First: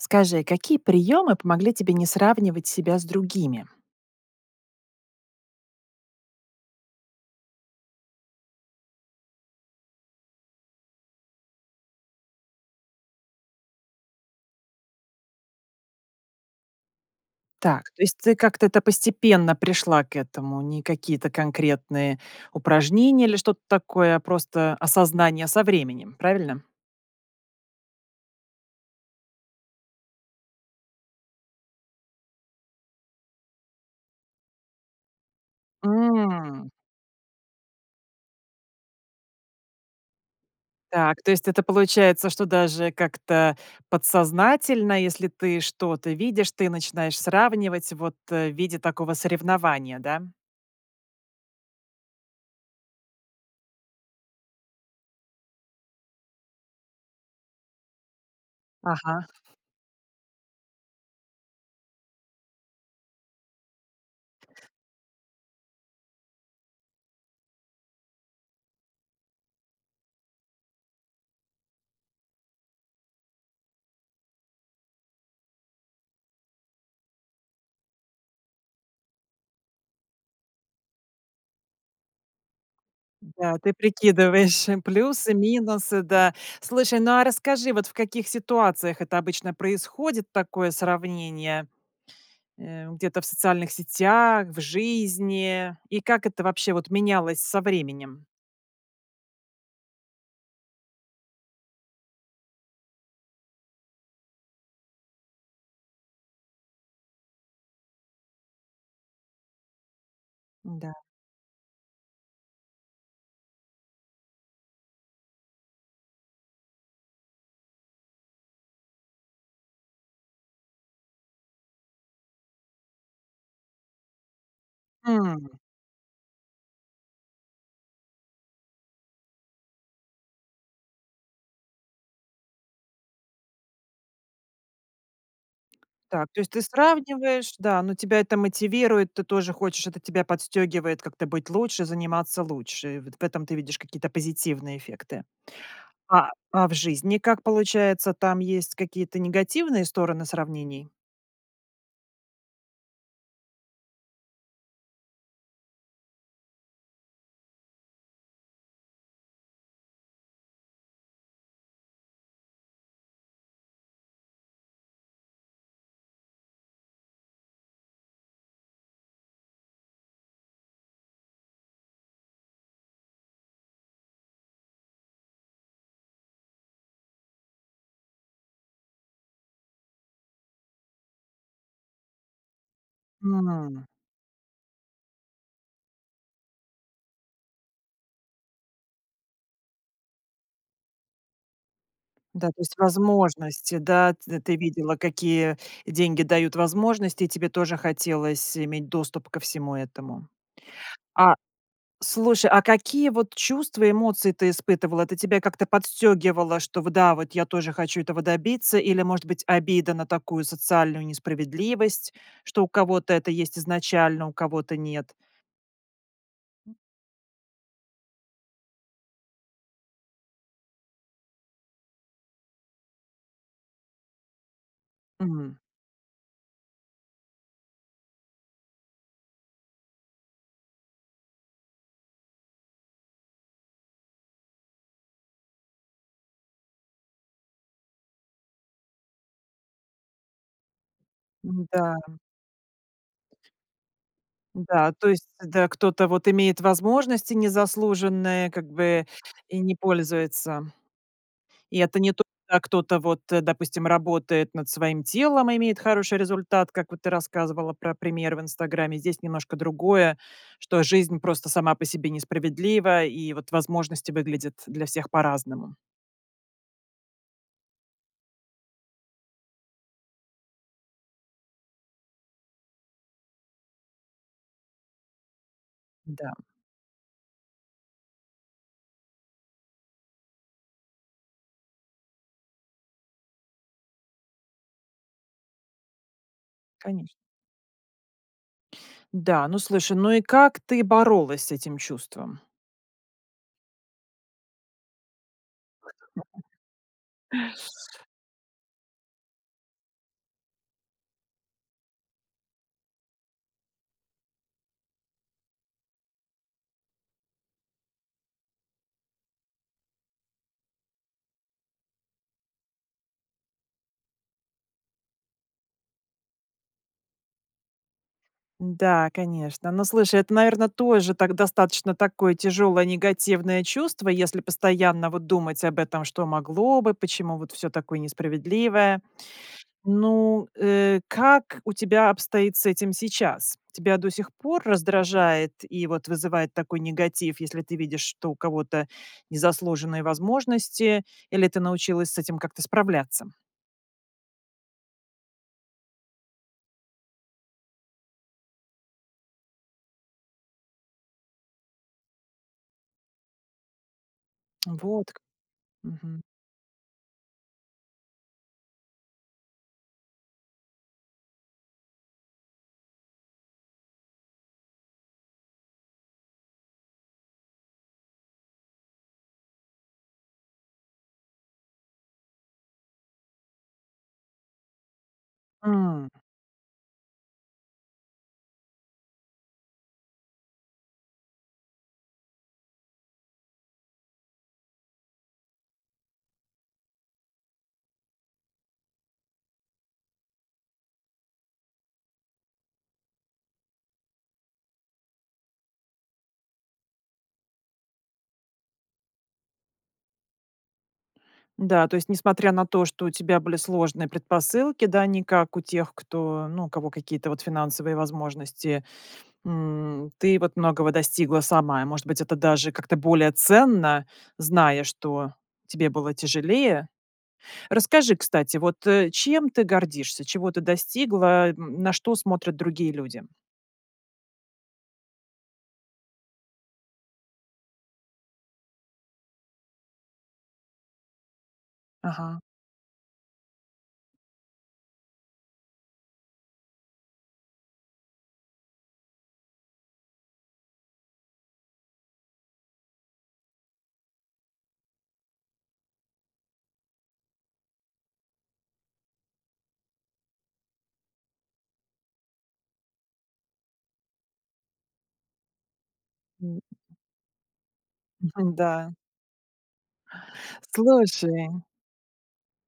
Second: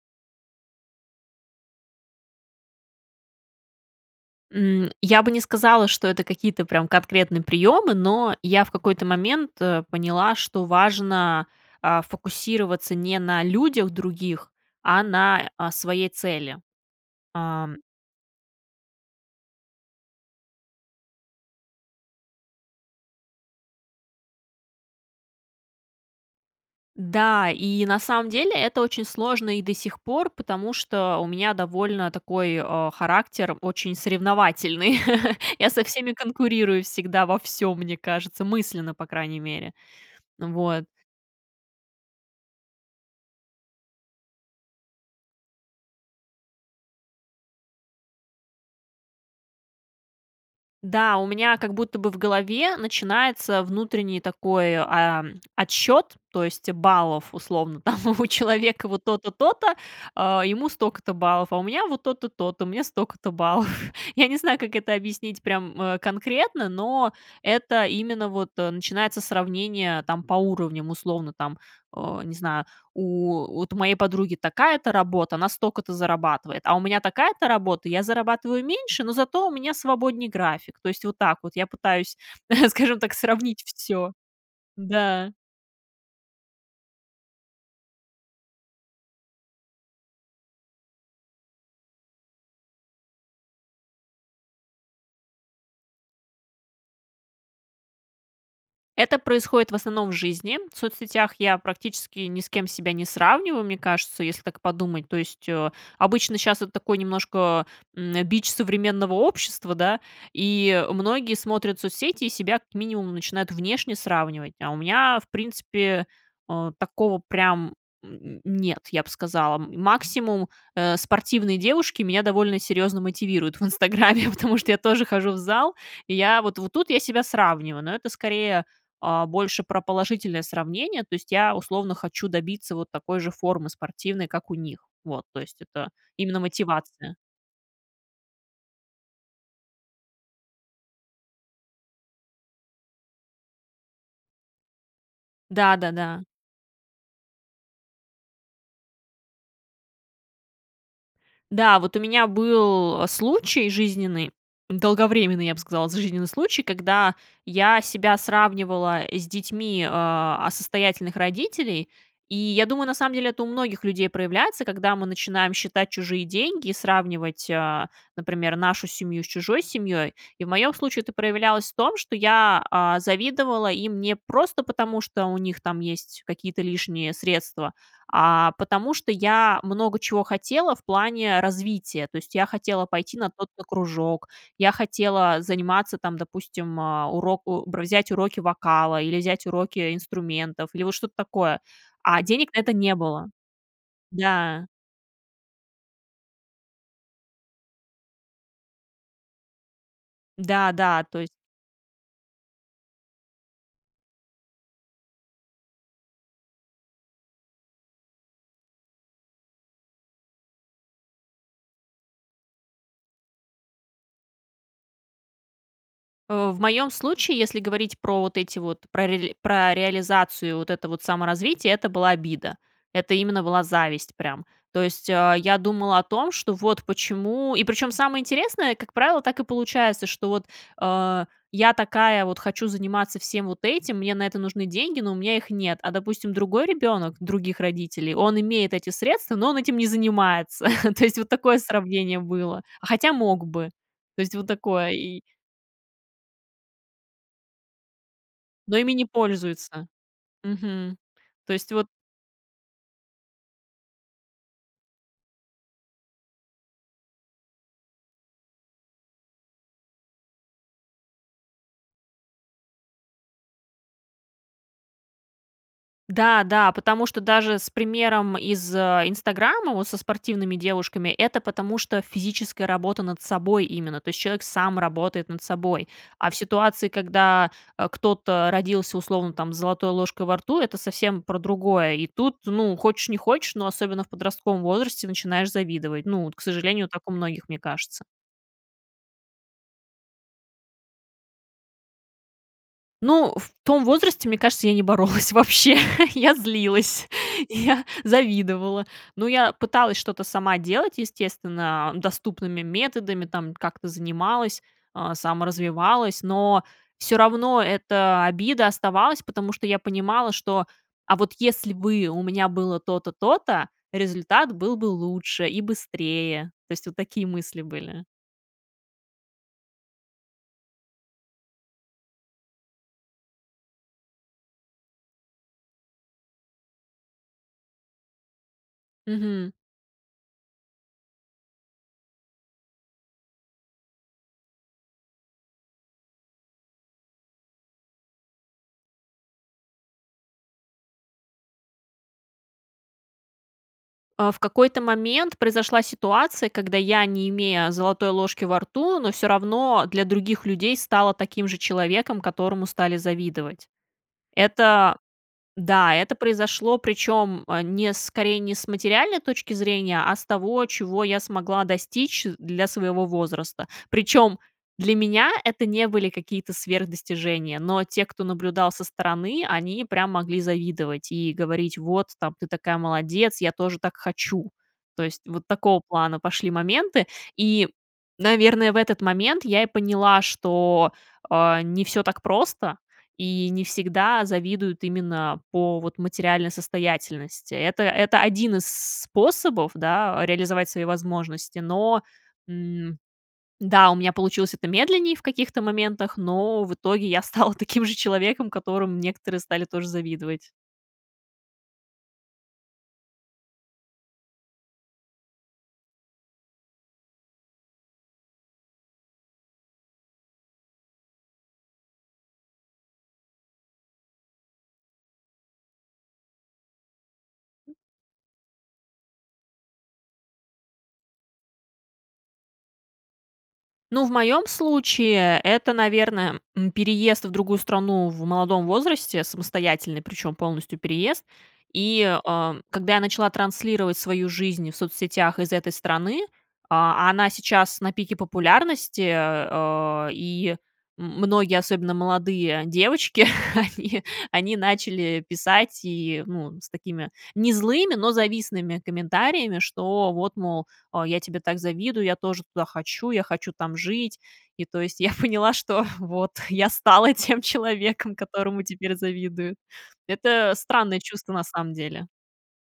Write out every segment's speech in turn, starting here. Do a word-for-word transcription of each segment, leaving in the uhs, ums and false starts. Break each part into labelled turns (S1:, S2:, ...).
S1: Скажи, какие приемы помогли тебе не сравнивать себя с другими?
S2: М, я бы не сказала, что это какие-то, прям, конкретные приемы. Но, я в какой-то момент, э, поняла, что важно, а, фокусироваться не на людях других, а на, а, своей цели. А
S1: Так, то есть ты как-то это постепенно пришла к этому, не какие-то конкретные упражнения или что-то такое, а просто осознание со временем, правильно?
S2: Да, и на самом деле, это очень сложно и до сих пор, потому что у меня довольно такой, а, характер очень соревновательный. Я со всеми
S1: М.
S2: конкурирую всегда во всём, мне кажется, мысленно, по крайней мере. Вот.
S1: Так, то есть это получается, что даже как-то подсознательно, если ты что-то видишь, ты начинаешь сравнивать, вот, э, в виде такого соревнования, да?
S2: Да, у меня, как будто бы, в голове начинается внутренний такой, а, отсчет, то есть, баллов, условно, там, у человека вот
S1: Ага.
S2: то-то, то-то, а, ему столько-то баллов. А у меня, вот, то-то, то-то, у меня столько-то баллов. Я не знаю, как это объяснить, прям, э, конкретно. Но, это именно вот, э, начинается сравнение, там, по уровням, условно, там, э, не знаю. У вот, у моей подруги такая-то работа, она столько-то зарабатывает, а у меня такая-то работа, я зарабатываю меньше, но зато у меня свободней график. То есть, вот так вот, я пытаюсь, скажем так,
S1: Да,
S2: сравнить
S1: ты
S2: всё.
S1: прикидываешь
S2: Да.
S1: плюсы, минусы, да. Слушай, ну, а расскажи, вот, в каких ситуациях это обычно происходит такое сравнение, э, где-то в социальных сетях, в жизни и как это вобще, вот, менялось со временем?
S2: Это происходит в основном в жизни. В соцсетях я практически ни с кем себя не сравниваю, мне кажется, если так подумать То есть, о, обычно щас, это такой немножко, м, бич современного общества, да. И
S1: Да.
S2: многие смотрят соцсети, и себя, как минимум, начинают внешне сравнивать. А у меня, в принципе, о, такого прям, м, нет, я б сказала. Максимум, э, спортивные девушки меня довольно серьезно мотивируют в "Инстаграме", потому что я тоже хожу в
S1: М.
S2: зал. И я, вот вот тут я себя сравниваю, но это, скорее, а, больше про положительное сравнение, то есть я, условно, хочу добиться вот такой же формы спортивной, как у них. Вот, то есть это
S1: Так,
S2: именно
S1: то есть ты
S2: мотивация.
S1: сравниваешь, да, но тебя это мотивирует. Ты тоже хочешь, это тебя подстегивает как-то быть лучше, заниматься лучше. Вот в этом ты видишь какие-то позитивные эффекты.
S2: Да-да-да!
S1: А, а в жизни как получается, там есть какие-то негативные стороны сравнений?
S2: Да, вот у меня был случай жизненный, долговременный, я б сказала, с жизненный случай, когда я себя сравнивала с детьми, а, а, состоятельных родителей. И я думаю, на самом деле, это у многих людей проявляется, когда мы начинаем считать чужие деньги, сравнивать, о, например, нашу семью с чужой семьей. И в моем случае это проявлялось в том, что я, а, завидовала им не просто потому, что у них там есть какие-то лишние средства. А потому, что я много чего хотела в плане развития. То есть я хотела пойти на тот-то
S1: М.
S2: кружок. Я хотела заниматься там, допустим, о, уроку бр взять уроки вокала или взять уроки инструментов. Или вот что-то такое. А
S1: Да,
S2: денег
S1: то
S2: на это
S1: есть
S2: не было.
S1: возможности, да. Т ты
S2: Да.
S1: видела какие деньги дают возможности, и тебе тоже хотелось иметь доступ ко всему этому.
S2: Да-да. То есть
S1: А слушай, а какие вот чувства, эмоции ты испытывала? Это тебя как-то подстёгивало, что в да, вот я тоже хочу этого добиться? Или, может быть, обида на такую социальную несправедливость, что у кого-то это есть изначально, у кого-то нет?
S2: О, в
S1: М.
S2: моем случае, если говорить про вот эти вот, про рели про реализацию вот это вот саморазвития, это была обида. Это именно была зависть прям. То есть, а,
S1: Мгм.
S2: я думала о том, что вот почему и причем самое интересное, как правило, так и получается, что вот, а, я такая вот хочу заниматься всем вот этим, мне на это нужны деньги, но у меня их нет. А, допустим, другой ребенок других родителей, он имеет эти средства, но он этим не занимается, то есть вот такое
S1: М-да.
S2: сравнение было, а хотя мог бы. То есть вот
S1: Да,
S2: такое
S1: то
S2: и
S1: есть зд кто-то вот имеет возможности незаслуженные, как
S2: Но ими не
S1: бы, и не
S2: пользуется.
S1: пользуется.
S2: Мгм. То есть
S1: И
S2: вот
S1: это не то, а кто-то вот, э, допустим, работает над своим телом и имеет хороший результат, как вот ты рассказывала про пример в "Инстаграме", здесь немножко другое, что жизнь просто сама по себе несправедлива, и вот возможности выглядят для всех по-разному.
S2: Да, да, потому что даже с примером из, а, "Инстаграма", вот, со спортивными девушками, это потому что физическая работа над собой именно, то есть человек сам работает над собой, а
S1: Да.
S2: в ситуации, когда, а, кто-то родился, условно, там, с золотой ложкой во рту, это совсем про другое, и тут, ну, хочешь, не хочешь, но особенно в подростковом возрасте начинаешь завидовать, ну вот, к сожалению, так
S1: Конечно.
S2: у многих, мне кажется.
S1: Да, ну слушай, ну, и как ты боролась с этим чувством?
S2: Ну, в том возрасте, мне кажется, я не боролась вообще, я
S1: [unintelligible]
S2: злилась, я завидовала, ну, я пыталась что-то сама делать, естественно, а, доступными методами, там, как-то занималась, а, саморазвивалась, но всё равно эта обида оставалась, потому что я понимала, что, а вот если бы у меня было то-то, то-то, результат был бы лучше и быстрее. То есть, вот такие мысли были.
S1: Да, конечно. Ну, слушай, это, наверно, тоже так достаточно такое тяжелое, негативное чувство, если постоянно вот думать об этом: что могло бы, почему вот всё такое несправедливое.
S2: Мгм.
S1: Ну, э, как у тебя обстоит с этим сейчас? Тебя до сих пор раздражает и вот вызывает такой негатив, если ты видишь, что у кого-то незаслуженные возможности, или ты научилась с этим как-то справляться?
S2: А, в какой-то момент произошла ситуация, когда я, не имея золотой ложки во рту, но всё равно для других людей стала таким же человеком, которому стали завидовать. Это
S1: Вот как.
S2: Да, это
S1: Мгм.
S2: произошло, причем, э, не скорее не с материальной точки зрения, а с того, чего я смогла достичь для своего возраста. Причем для меня это не были какие-то сверх достижения, но те, кто наблюдал со стороны, они прям могли завидовать и говорить: "Вот, там, ты такая молодец, я тоже так хочу", то есть, вот такого
S1: М.
S2: плана пошли моменты. И, наверное, в этот момент я и поняла, что, а, не всё так просто, и не всегда завидуют именно по, вот, материальной состоятельности. Это это один из с способов, да, реализовать свои возможности. Но, м, да, у меня получилось это медленнее в каких-то моментах, но в итоге я стала таким же человеком, которому некоторые стали тоже завидовать.
S1: Да, то есть несмотря на то, что у тебя были сложные предпосылки, да, не как у тех, кто, ну, у кого какие-то вот финансовые возможности, м, ты вот многого достигла сама. Может быть, это даже как-то более ценно, зная, что тебе было тяжелее. Расскажи, кстати, вот, э, чем ты гордишься, чего ты достигла, н на что смотрят другие люди?
S2: Ну, в моем случае, это, наверно, м, переезд в другую страну в молодом возрасте, самостоятельный, причем полностью переезд. И,
S1: Ага.
S2: а, когда я начала транслировать свою жизнь в соцсетях из этой страны. А, а она сейчас на пике популярности, э. И м многие, особенно молодые девочки, они они начали писать, и, ну, с такими не злыми, но завистными комментариями: "Что вот, мол, а, я тебе так завидую, я тоже туда хочу, я хочу там жить". И, то есть, я поняла, что, вот, я стала тем человеком,
S1: Мгм,
S2: которому
S1: да.
S2: теперь завидуют. Это странное чувство, на
S1: Слушай
S2: самом деле.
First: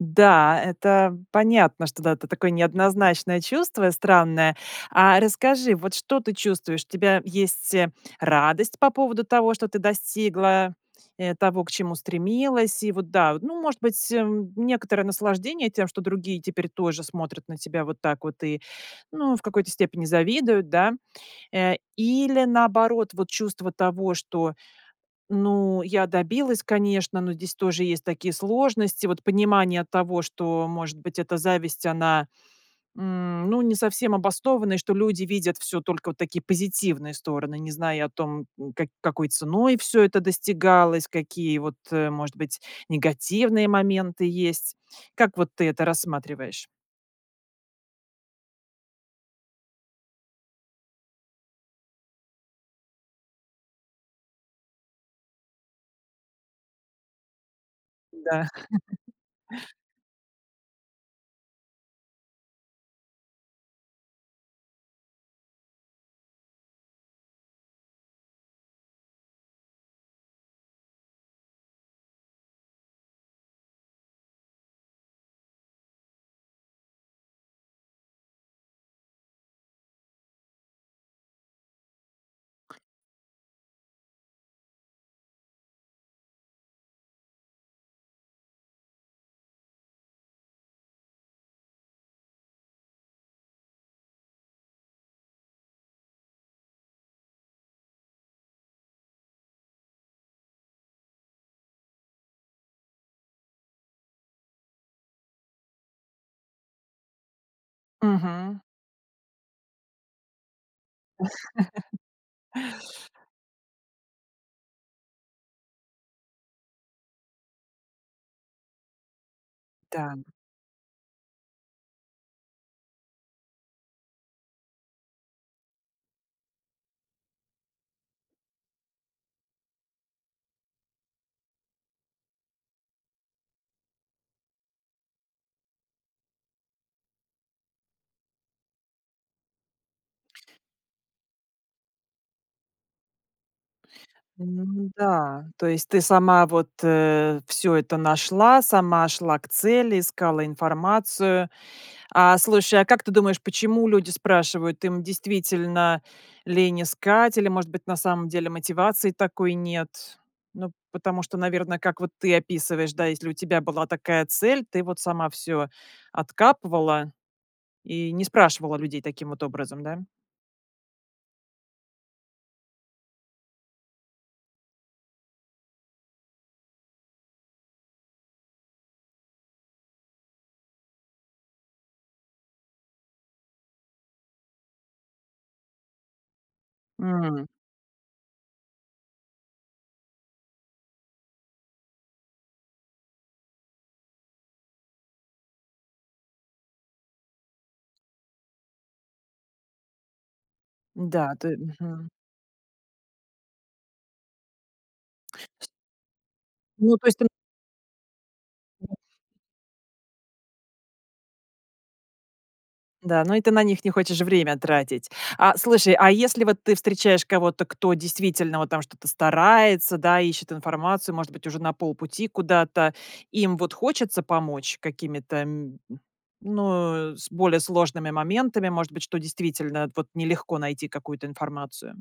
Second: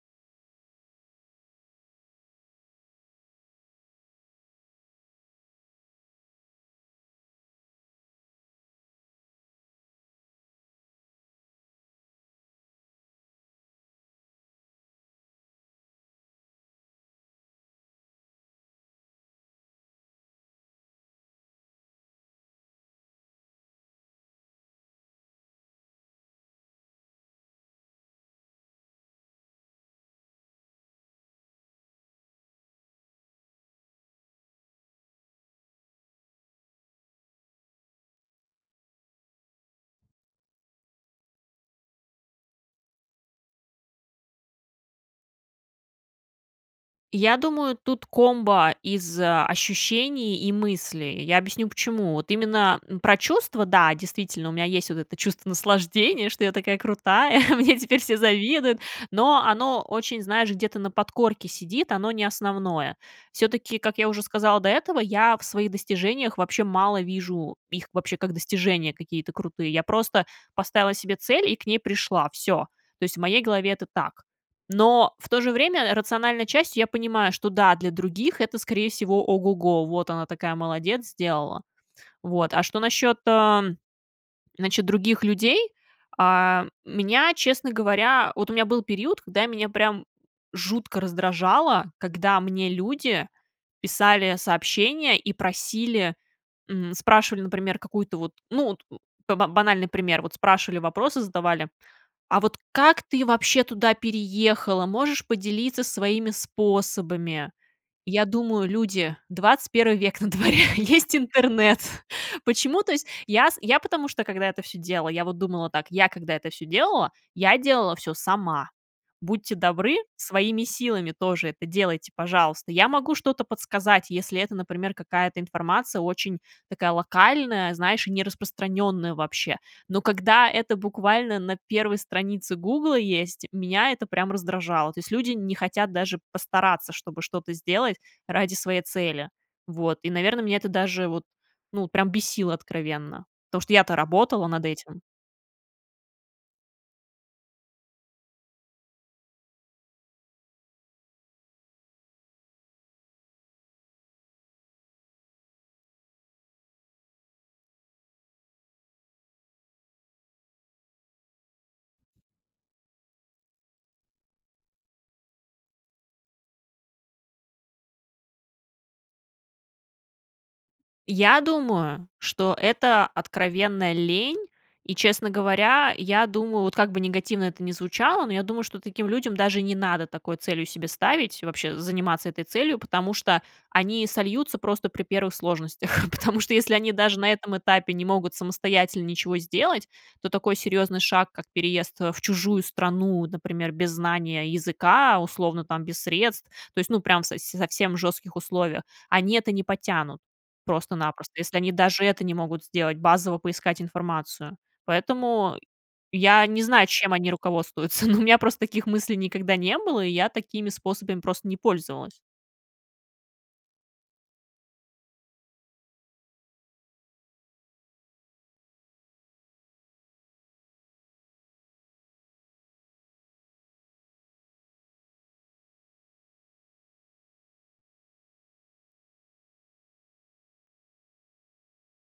S1: Да, это понятно, что, да, это такое неоднозначное чувство, странное. А расскажи, вот, что ты чувствуешь? У тебя есть, э, радость по поводу того, что ты достигла, э, того, к чему стремилась? И, вот да, ну, может быть, м, некоторое наслаждение тем, что другие теперь тоже смотрят на тебя вот так вот и, ну, в какой-то степени завидуют, да. Э, или, наоборот, вот, чувство того, что, ну, я добилась, конечно, но здесь тоже есть такие сложности, вот, понимание того, что, может быть, это зависть, она, м, ну, не совсем обоснована. И что люди видят всё только, вот, такие позитивные стороны, не зная о том, м, как какой ценой все это достигалось, какие, вот, э, может быть, негативные моменты есть. Как, вот, ты это рассматриваешь?
S2: Я думаю, тут комбо из ощущений и мыслей, и я объясню почему. Вот именно, м, про чувства- да, действительно, у меня есть вот это чувство наслаждения, что я такая крутая, мне теперь все
S1: Да.
S2: завидуют. Но оно очень, знаешь, где-то на подкорке сидит, оно не основное. Всё-таки, как я уже сказала до этого, я в своих достижениях вообще мало вижу их вообще как достижения какие-то крутые. Я просто поставила себе цель и к ней пришла, всё. То есть в моей голове это так. Но в то же время рациональной частью я понимаю, что, да, для других это, скорее всего, ого-го, "вот она такая молодец, сделала". Вот. А что насчет, а, значит, других людей. А, меня, честно говоря вот у меня был период, когда меня прям жутко раздражало, когда мне люди писали сообщения, и просили, м, спрашивали, например, какую-то вот, ну вот у ба банальный пример, вот спрашивали, вопросы задавали: "А вот как ты вообще туда переехала? Можешь поделиться своими способами?". Я
S1: Мгм.
S2: думаю: люди, двадцать первый век на дворе, есть интернет. Почему, то есть, я с Я, потому что, когда это всё делала, я вот думала так: я когда это всё делала, я делала всё сама. Будьте добры,
S1: Да.
S2: своими силами тоже это делайте, пожалуйста. Я могу что-то подсказать, если это, например, какая-то информация очень такая локальная, знаешь, и не распространенная вообще. Но когда это буквально на первой странице "Гугла" есть, меня это прям раздражало. То есть люди не хотят даже постараться, чтобы что-то сделать ради своей цели. Вот, и, наверно, меня это даже вот, ну прям бесило откровенно, потому, что я-то работала над этим.
S1: Н-да, то есть ты сама вот, э, всё это нашла, сама шла к цели, искала информацию. А слушай, а как ты думаешь, почему люди спрашивают? Им действительно лень искать или, может быть, на самом деле мотивации такой нет? Ну, потому что, наверно, как вот ты описываешь, да, если у тебя была такая цель, ты вот сама всё откапывала, и не спрашивала людей таким вот образом, да?
S2: Я думаю, что это откровенная лень. И, честно говоря, я думаю, вот как бы негативно это ни звучало, но я думаю, что таким людям даже не надо такой целью себе ставить, вообще заниматься этой целью, потому что они сольются просто при первых сложностях. Потому что, если они даже на
S1: М.
S2: этом этапе не могут самостоятельно ничего сделать, то такой серьёзный шаг, как переезд, э, в чужую страну, например, без знания языка, условно, там без средств, то есть, ну, прям со совсем в жёстких условиях, они это не потянут просто-напросто.
S1: Да, ты
S2: Если они даже
S1: Мгм.
S2: это не могут сделать, базово поискать информацию. Поэтому
S1: С
S2: я не знаю,
S1: Ну, то
S2: чем
S1: есть ты н
S2: они руководствуются. Но у мя просто таких мыслей никогда не было, и я такими способами просто не пользовалась.
S1: Да, ну и ты на них не хочешь время тратить. А, слушай, а если вот ты встречаешь кого-то, кто действительно вот там что-то старается, да, ищет информацию, может быть, уже на полпути куда-то, им вот хочется помочь какими-то, м, ну с более сложными моментами, может быть, что действительно вот нелегко найти какую-то информацию?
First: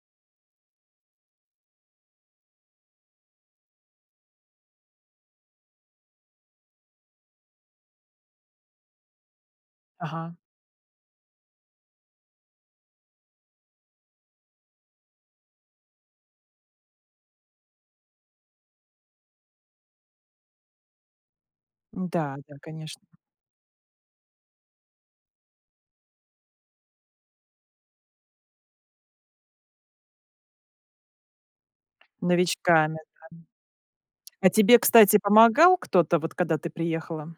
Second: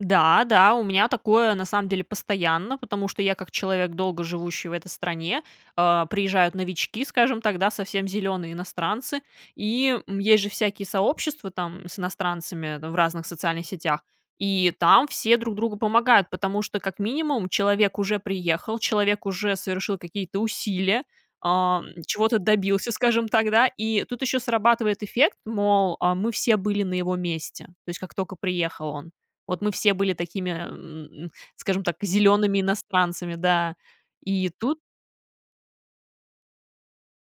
S2: Да, да, у меня такое, на самом деле, постоянно. Потому что я как человек, долго живущий в этой стране, а, приезжают новички, скажем так, да, совсем зелёные иностранцы, и, м,
S1: Ага.
S2: есть же всякие сообщества там с иностранцами в разных социальных сетях, и там все друг другу помогают, потому что, как минимум, человек уже приехал, человек уже совершил какие-то усилия, а, м,
S1: Да,
S2: чего-то
S1: да,
S2: добился,
S1: конечно.
S2: скажем так, да. И тут еще срабатывает эффект, мол, а, мы все были на его месте. То есть как тока приехал он. Вот мы все были такими, эм, скажем так, зелёными
S1: Новичками, да.
S2: иностранцами, да.
S1: А
S2: И
S1: тебе,
S2: тут
S1: кстати, помогал кто-то, вот когда ты приехала?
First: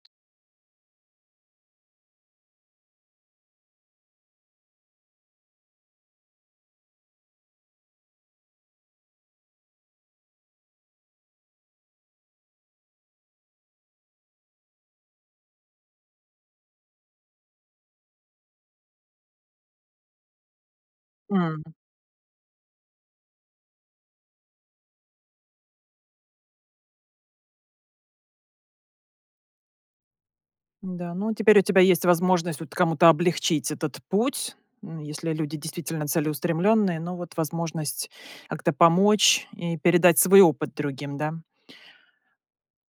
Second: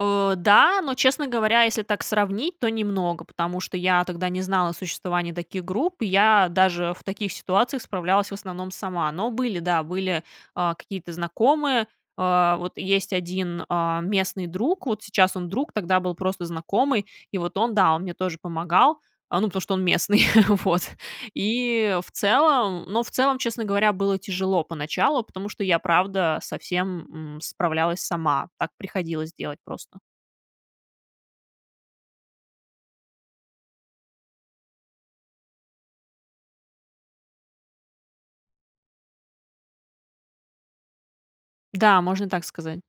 S2: Э, да, но, честно говоря, если так сравнить, то немного, потому что я тогда не знала о существовании таких групп, я даже в таких ситуациях справлялась, в основном, сама. Но были, да, были, а, какие-то знакомые. А, вот есть один, а, местный друг, вот сейчас он друг, тогда был просто знакомый, и вот он, да, он мне тоже помогал, ну потому что он местный. Вот.
S1: М.
S2: И, в целом Ну, в целом, честно говоря, было тяжело поначалу, потому что я, правда, со всем, м, справлялась сама. Так приходилось делать просто.
S1: Н-да, ну, теперь у тебя есть возможность вот кому-то облегчить этот путь. Ну, если люди действительно целеустремленные, но вот возможность как-то помочь и передать свой опыт другим, да.
S2: Да, можно так сказать.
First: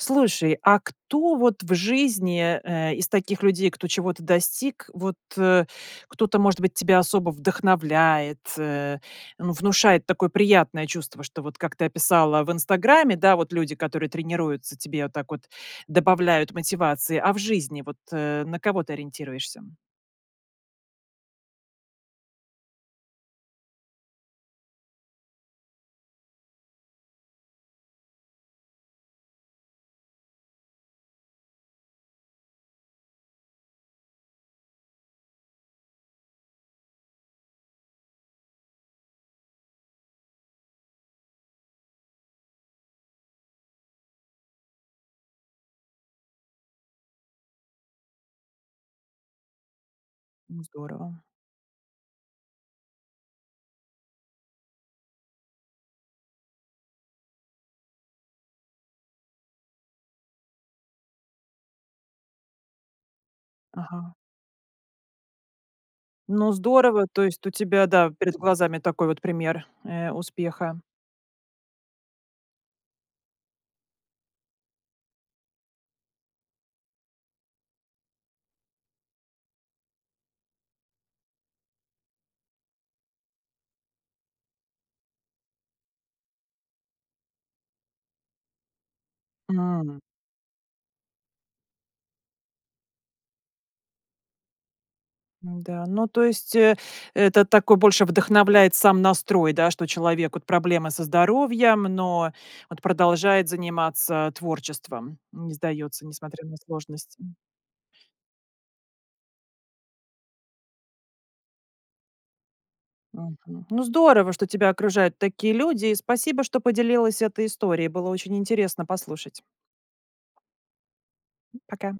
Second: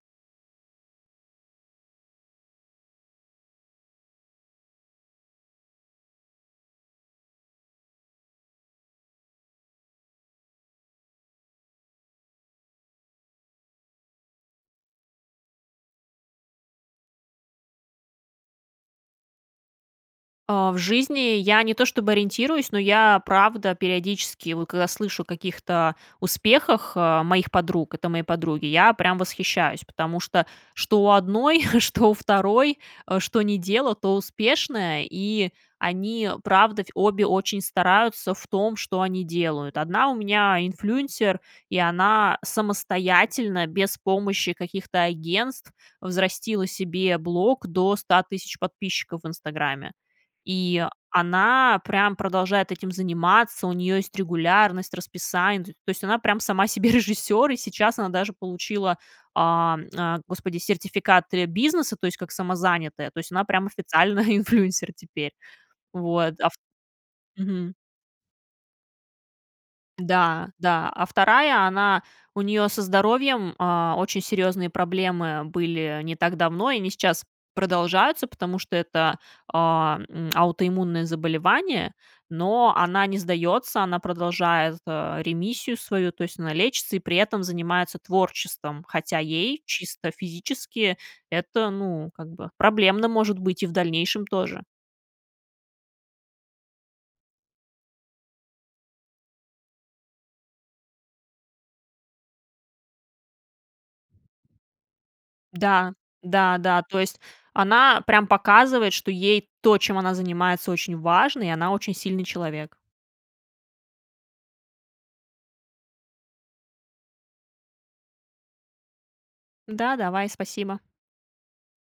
S1: Слушай, а кто вот в жизни, э, из таких людей, кто чего-то достиг, вот, э, кто-то, может быть, тебя особо вдохновляет? Э, ну, внушает такое приятное чувство, что вот, как ты описала в "Инстаграме", да, вот люди, которые тренируются, тебе вот так вот добавляют мотивации, а в жизни вот, э, на кого ты ориентируешься?
S2: А, в жизни я не то чтобы ориентируюсь, но я правда периодически, вот когда слышу о каких-то успехах, а, моих подруг. Это мои подруги, я прям восхищаюсь. Потому что, что у одной, что у второй, а, что не дело, то успешное, и они правда, фь обе очень стараются в том, что они делают. Одна у меня инфлюенсер, и она самостоятельно, без помощи каких-то агентств, взрастила себе блог до ста тысяч подписчиков в "Инстаграме",
S1: Ну
S2: и
S1: здорово.
S2: она прям продолжает этим заниматься. У нее есть регулярность, расписание, т то есть, она прям сама себе режиссер, и сейчас она даже получила, а, а, Господи, сертификаты бизнеса, то есть, как самозанятая, то есть, она прям
S1: Ага.
S2: официально инфлюенсер теперь. Вот, а
S1: Ну,
S2: вт
S1: здорово! То есть у
S2: Мгм.
S1: тебя, да, перед глазами такой вот пример, э,
S2: Да,
S1: успеха.
S2: да, а вторая, она, у нее со здоровьем, а, очень серьезные проблемы были не так давно, и они сейчас продолжаются, потому что это, а, м, аутоиммунное заболевание. Но она не сдается, она продолжает, а, ремиссию свою. То есть она лечится и при этом занимается творчеством. Хотя ей
S1: М.
S2: чисто физически это, ну, как бы, проблемно может быть и в дальнейшем тоже.
S1: Да, ну, то есть, э это такой больше вдохновляет сам настрой, да, что человек вот проблемы со здоровьем, но вот продолжает заниматься творчеством. Не
S2: Да,
S1: сдается, несмотря на
S2: да-да, то есть
S1: сложности.
S2: она прям показывает, что ей то, чем она занимается, очень важно, и она очень сильный человек.
S1: Мгм. Ну, здорово, что тебя окружают такие люди. И спасибо, что поделилась этой историей. Было очень интересно послушать.
S2: Да, давай, спасибо.
S1: Пока.